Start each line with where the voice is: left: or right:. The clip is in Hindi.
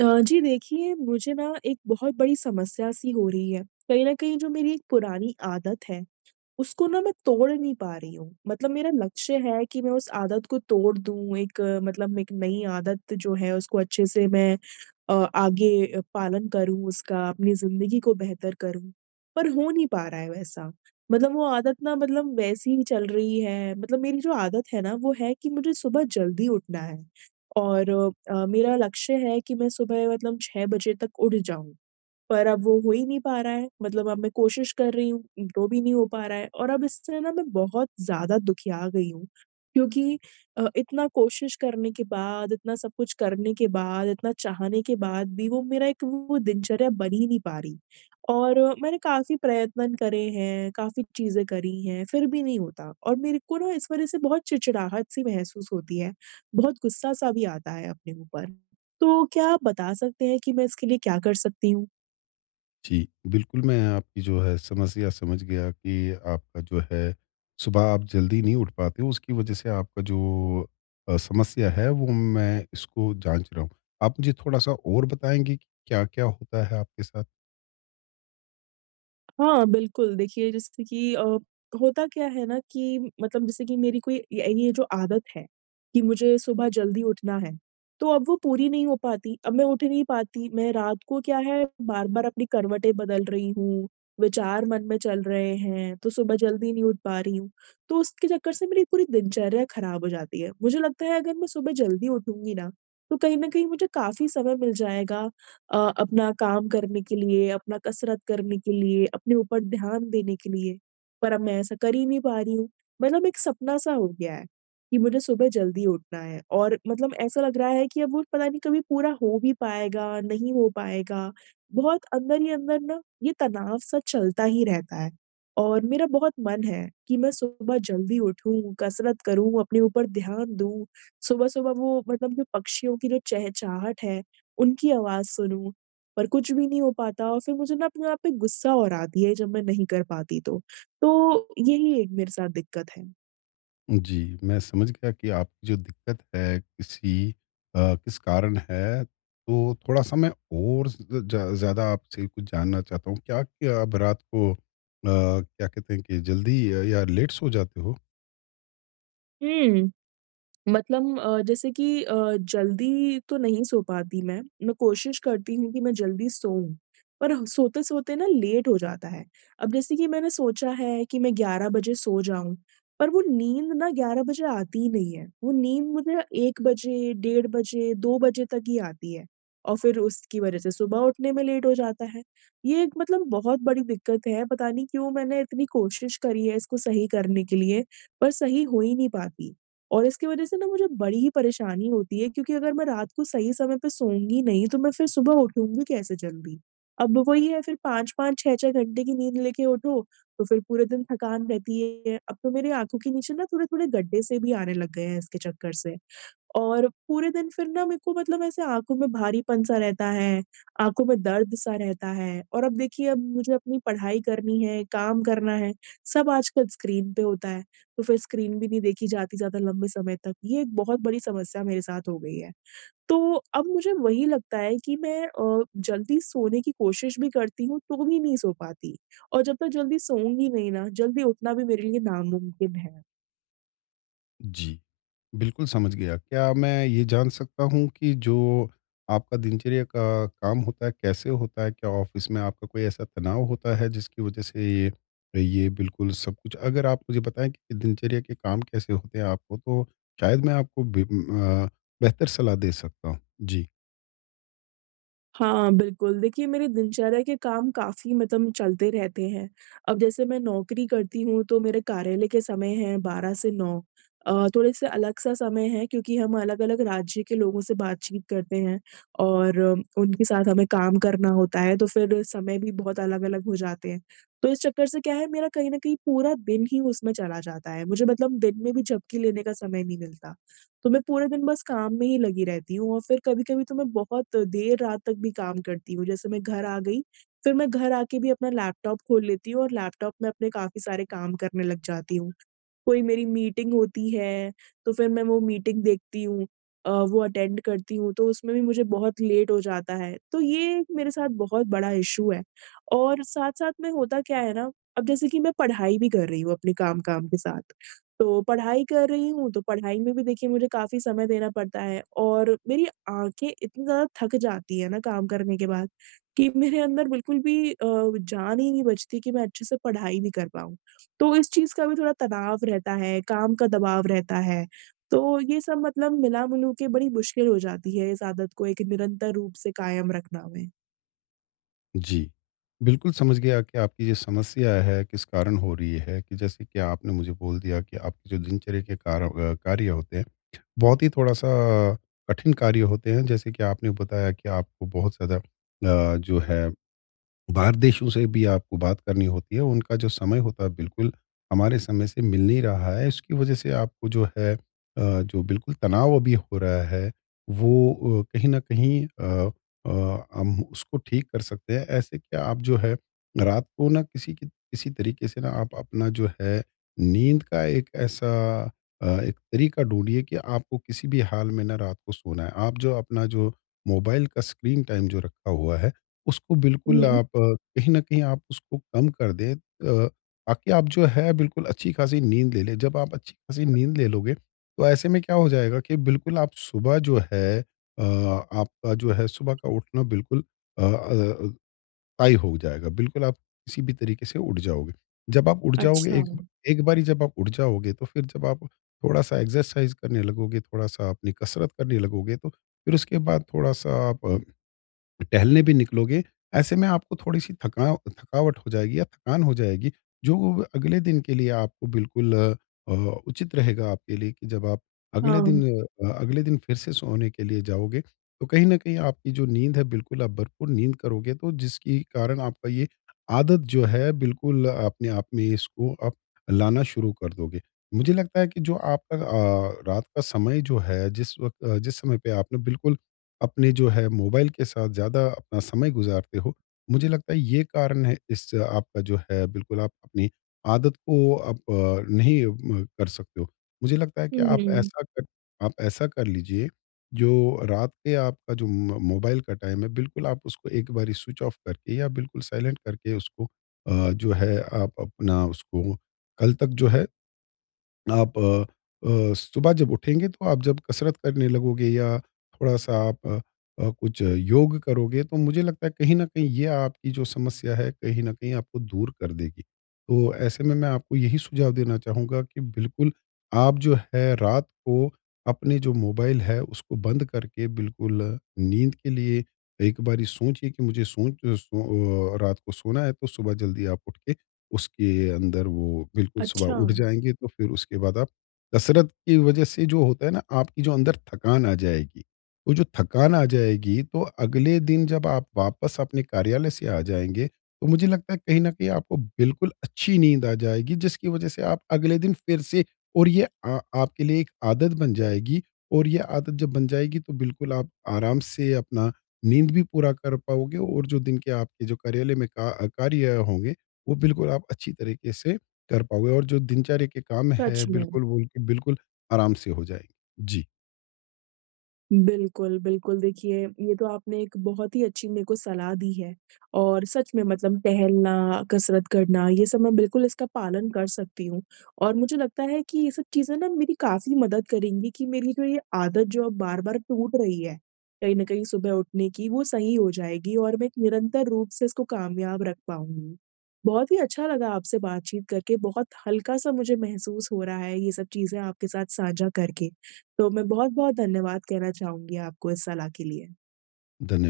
right: जी देखिए, मुझे ना एक बहुत बड़ी समस्या सी हो रही है। कहीं न कहीं जो मेरी एक पुरानी आदत है उसको ना मैं तोड़ नहीं पा रही हूँ। मतलब मेरा लक्ष्य है कि मैं उस आदत को तोड़ दूँ एक मतलब एक नई आदत जो है उसको अच्छे से मैं आगे पालन करूँ उसका, अपनी ज़िंदगी को बेहतर करूँ। पर हो नहीं पा रहा है वैसा। मतलब वो आदत ना मतलब वैसी ही चल रही है। मतलब मेरी जो आदत है ना वो है कि मुझे सुबह जल्दी उठना है और मेरा लक्ष्य है कि मैं सुबह मतलब 6 बजे तक उठ जाऊँ। पर अब वो हो ही नहीं पा रहा है, मतलब अब मैं कोशिश कर रही हूँ, तो भी नहीं हो पा रहा है और अब इससे ना मैं बहुत ज़्यादा दुखिया गई हूँ। क्योंकि इतना कोशिश करने के बाद, इतना सब कुछ करने के बाद, इतना चाहने के बाद भी वो मेरा एक वो दिनचर्या बन ही नहीं पा रही और मैंने काफ़ी प्रयत्न करे हैं, काफ़ी चीज़ें करी हैं, फिर भी नहीं होता और मेरे को ना इस वज़ह से बहुत चिड़चिड़ाहट-सी महसूस होती है, बहुत गुस्सा-सा भी आता है अपने ऊपर। तो क्या आप बता सकते हैं कि मैं इसके लिए क्या कर सकती हूँ?
left: जी, बिल्कुल, मैं आपकी जो है समस्या समझ गया कि आपका जो है, सुबह आप जल्दी नहीं उठ पाते हो, उसकी वजह से आपका जो समस्या है, वो मैं इसको जाँच रहा हूँ। आप मुझे थोड़ा-सा और बताएँगे कि क्या-क्या होता है आपके साथ?
right: हाँ, बिल्कुल। देखिए जैसे कि होता क्या है ना कि मतलब जैसे कि मेरी कोई ये जो आदत है कि मुझे सुबह जल्दी उठना है, तो अब वो पूरी नहीं हो पाती। अब मैं उठ नहीं पाती। मैं रात को क्या है बार-बार अपनी करवटें बदल रही हूँ, विचार मन में चल रहे हैं, तो सुबह जल्दी नहीं उठ पा रही हूँ। तो उसके चक्कर से मेरी पूरी दिनचर्या खराब हो जाती है। मुझे लगता है अगर मैं सुबह जल्दी उठूँगी ना, तो कहीं न कहीं मुझे काफ़ी समय मिल जाएगा अपना काम करने के लिए, अपना कसरत करने के लिए, अपने ऊपर ध्यान देने के लिए, पर अब मैं ऐसा कर ही नहीं पा रही हूँ। मतलब एक सपना-सा हो गया है कि मुझे सुबह जल्दी उठना है और मतलब ऐसा लग रहा है कि अब वो पता नहीं कभी पूरा हो भी पाएगा, नहीं हो पाएगा। बहुत अंदर ही अंदर ना ये तनाव-सा चलता ही रहता है और मेरा बहुत मन है कि मैं सुबह जल्दी उठूँ, कसरत करूँ, अपने ऊपर ध्यान दूँ। सुबह-सुबह वो मतलब जो पक्षियों की जो चहचहाट है उनकी आवाज़ सुनूँ, पर कुछ भी नहीं हो पाता और फिर मुझे ना अपने आप पे गुस्सा और आती है जब मैं नहीं कर पाती तो। तो यही एक मेरे साथ दिक्कत
left: जी, मैं समझ गया कि आपकी जो दिक्कत है, किस कारण है, तो थोड़ा-सा मैं और ज़ ज़्या ज़्यादा आपसे कुछ जानना चाहता हूँ। क्या-क्या आप रात को क्या कहते हैं कि जल्दी या लेट सो जाते हो?
right: है। मतलब जैसे कि जल्दी तो नहीं सो पाती मैं कोशिश करती हूँ कि मैं जल्दी सोऊँ, पर सोते-सोते ना लेट हो जाता है। अब जैसे कि मैंने सोचा है कि मैं 11 बजे सो जाऊँ, पर वो नींद ना 11 बजे आती ही नहीं है। वो नींद मुझे 1 बजे, 1:30 बजे, 2 बजे तक ही आती है और फिर उसकी वज़ह से सुबह उठने में लेट हो जाता है। ये एक मतलब बहुत बड़ी दिक्कत है, पता नहीं क्यों मैंने इतनी कोशिश करी है इसको सही करने के लिए, पर सही हो ही नहीं पाती। और इसकी वजह से ना मुझे बड़ी ही परेशानी होती है क्योंकि अगर मैं रात को सही समय पे सोऊँगी नहीं, तो मैं फिर सुबह उठूँगी कैसे जल्दी? अब वही है फिर 5-5, 6-6 घंटे की नींद लेके उठो, तो फिर पूरे दिन थकान रहती है। अब तो मेरी आँखों के नीचे ना थोड़े-थोड़े गड्ढे से भी आने लग गए हैं इसके चक्कर से। और पूरे दिन फिर ना मेरे को मतलब ऐसे आँखों में भारीपन-सा रहता है, आँखों में दर्द-सा रहता है और अब देखिए अब मुझे अपनी पढ़ाई करनी है, काम करना है, सब आजकल स्क्रीन पे होता है, तो फिर स्क्रीन भी नहीं देखी जाती ज़्यादा लंबे समय तक। ये एक बहुत बड़ी समस्या मेरे साथ हो गई है। तो अब मुझे वही लगता है कि मैं जल्दी सोने की कोशिश भी करती हूँ, तो भी नहीं सो पाती और जब तक जल्दी सोऊँगी नहीं ना, जल्दी उठना भी मेरे लिए नामुमकिन है।
left: जी, बिल्कुल समझ गया। क्या मैं ये जान सकता हूँ कि जो आपका दिनचर्या का काम होता है, कैसे होता है? क्या ऑफ़िस में आपका कोई ऐसा तनाव होता है जिसकी वज़ह से ये बिल्कुल सब कुछ अगर आप मुझे बताएँ कि दिनचर्या के काम कैसे होते हैं आपको, तो शायद मैं आपको बेहतर सलाह दे सकता हूँ। जी।
right: हाँ, बिल्कुल। देखिए, मेरी दिनचर्या के काम काफ़ी मतलब चलते रहते हैं। अब जैसे मैं नौकरी करती हूँ, तो मेरे कार्यालय के समय हैं 12 से 9। थोड़े-से अलग-सा समय है क्योंकि हम अलग-अलग राज्य के लोगों से बातचीत करते हैं और उनके साथ हमें काम करना होता है, तो फिर समय भी बहुत अलग-अलग हो जाते हैं। तो इस चक्कर से क्या है, मेरा कहीं न कहीं पूरा दिन ही उसमें चला जाता है। मुझे मतलब दिन में भी झपकी लेने का समय नहीं मिलता। तो मैं पूरे दिन बस काम में ही लगी रहती हूँ और फिर कभी-कभी तो मैं बहुत देर रात तक भी काम करती हूँ। जैसे मैं घर आ गई, फिर मैं घर आके भी अपना लैपटॉप खोल लेती हूँ और लैपटॉप में अपने काफ़ी सारे काम करने लग जाती हूँ। कोई मेरी मीटिंग होती है, तो फिर मैं वो मीटिंग देखती हूँ वो अटेंड करती हूँ, तो उसमें भी मुझे बहुत लेट हो जाता है। तो ये एक मेरे साथ बहुत बड़ा इश्यू है और साथ-साथ में होता क्या है ना, अब जैसे कि मैं पढ़ाई भी कर रही हूँ अपने काम-काम के साथ, तो पढ़ाई कर रही हूँ, तो पढ़ाई में भी देखिए मुझे काफ़ी समय देना पड़ता है और मेरी आँखें इतनी ज़्यादा थक जाती है ना काम करने के बाद, कि मेरे अंदर बिल्कुल भी जान ही नहीं बचती कि मैं अच्छे से पढ़ाई भी कर पाऊँ। तो इस चीज़ का भी थोड़ा तनाव रहता है, काम का दबाव रहता है। तो ये सब मतलब मिला-जुलू के बड़ी मुश्किल हो जाती है इस आदत को एक निरंतर रूप से कायम रखना में।
left: जी। बिल्कुल समझ गया कि आपकी ये समस्या है, किस कारण हो रही है कि जैसे कि आपने मुझे बोल दिया कि आपकी जो दिनचर्या के कार्य होते हैं, बहुत ही थोड़ा-सा कठिन कार्य होते हैं। जैसे कि आपने बताया कि आपको बहुत ज़्यादा जो है बाहर देशों से भी आपको बात करनी होती है, उनका जो समय होता है बिल्कुल हमारे समय से मिल नहीं रहा है, इसकी वजह से आपको जो है जो बिल्कुल तनाव अभी हो रहा है, वो कहीं न कहीं अ, हम उसको ठीक कर सकते हैं। ऐसे क्या आप जो है रात को ना किसी तरीके से ना आप अपना जो है नींद का एक ऐसा एक तरीका ढूँढिए कि आपको किसी भी हाल में ना रात को सोना है। आप जो अपना जो मोबाइल का स्क्रीन टाइम जो रखा हुआ है उसको बिल्कुल
right: हुँ।
left: आप कहीं न कहीं आप उसको कम कर दें, ताकि आप जो है बिल्कुल अच्छी खासी नींद ले लें। जब आप अच्छी खासी नींद ले लोगे, तो ऐसे में क्या हो जाएगा कि बिल्कुल आप सुबह जो है आपका जो है सुबह का उठना बिल्कुल अ अ, तय हो जाएगा। बिल्कुल आप किसी भी तरीके से उठ जाओगे। जब आप उठ जाओगे
right: अच्छा।
left: एक एक बारी जब आप उठ जाओगे, तो फिर जब आप थोड़ा-सा एक्सरसाइज़ करने लगोगे, थोड़ा-सा अपनी कसरत करने लगोगे, तो फिर उसके बाद थोड़ा-सा आप टहलने भी निकलोगे, ऐसे में आपको थोड़ी-सी थकावट हो जाएगी या थकान हो जाएगी, जो वो अगले दिन के लिए आपको बिल्कुल अ, उचित रहेगा आपके लिए कि जब आप अगले दिन
right: हाँ।
left: अगले दिन फिर से सोने के लिए जाओगे, तो कहीं न कहीं आपकी जो नींद है बिल्कुल आप भरपूर नींद करोगे, तो जिसकी कारण आपका ये आदत जो है बिल्कुल अपने आप में इसको आप लाना शुरू कर दोगे। मुझे लगता है कि जो आपका रात का समय जो है, जिस वक़्त जिस समय पे आपने बिल्कुल अपने जो है मोबाइल के साथ ज़्यादा अपना समय गुज़ारते हो। मुझे लगता है ये कारण है, इस आपका जो है बिल्कुल आप अपनी आदत को आप नहीं म कर सकते हो। मुझे लगता है कि
right: हुँ,
left: आप ऐसा कर लीजिए, जो रात के आपका जो म मोबाइल का टाइम है बिल्कुल आप उसको एक बारी स्विच ऑफ करके या बिल्कुल साइलेंट करके उसको जो है आप अपना उसको कल तक जो है आप सुबह जब उठेंगे तो आप जब कसरत करने लगोगे या थोड़ा-सा आप कुछ योग करोगे, तो मुझे लगता है कहीं न कहीं ये आपकी जो समस्या है, कहीं न कहीं आपको दूर कर देगी। तो ऐसे में मैं आपको यही सुझाव देना चाहूँगा कि बिल्कुल आप जो है रात को अपने जो मोबाइल है उसको बंद करके बिल्कुल नींद के लिए एक बारी सोचिए कि मुझे रात को सोना है, तो सुबह जल्दी आप उठ के उसके अंदर वो बिल्कुल
right: अच्छा,
left: सुबह उठ जाएँगे, तो फिर उसके बाद आप कसरत की वज़ह से जो होता है ना, आपकी जो अंदर थकान आ जाएगी। वो जो थकान आ जाएगी, तो अगले दिन जब आप वापस अपने कार्यालय से आ जाएँगे, तो मुझे लगता है कहीं न कहीं आपको बिल्कुल अच्छी नींद आ जाएगी, जिसकी वज़ह से आप अगले दिन फिर से, और ये आ आपके लिए एक आदत बन जाएगी और ये आदत जब बन जाएगी, तो बिल्कुल आप आराम से अपना नींद भी पूरा कर पाओगे और जो दिन के आपके जो कार्यालय में का कार्य होंगे, वो बिल्कुल आप अच्छी तरीके से कर पाओगे और जो दिनचर्या के काम है,
right: सच में।
left: बिल्कुल वो बिल्कुल आराम से हो जाएँगे। जी,
right: बिल्कुल, बिल्कुल। देखिए, ये तो आपने एक बहुत ही अच्छी मेरे को सलाह दी है और सच में मतलब टहलना, कसरत करना, ये सब मैं बिल्कुल इसका पालन कर सकती हूँ और मुझे लगता है कि ये सब चीज़ें ना मेरी काफ़ी मदद करेंगी कि मेरी जो ये आदत जो अब बार-बार टूट रही है, कहीं न कहीं सुबह उठने की, वो सही हो जाएगी और मैं एक निरंतर रूप से इसको कामयाब रख पाऊँगी। बहुत ही अच्छा लगा आपसे बातचीत करके, बहुत हल्का-सा मुझे महसूस हो रहा है ये सब चीज़ें आपके साथ साझा करके। तो मैं बहुत-बहुत धन्यवाद कहना चाहूँगी आपको इस सलाह के लिए।
left: धन्यवाद।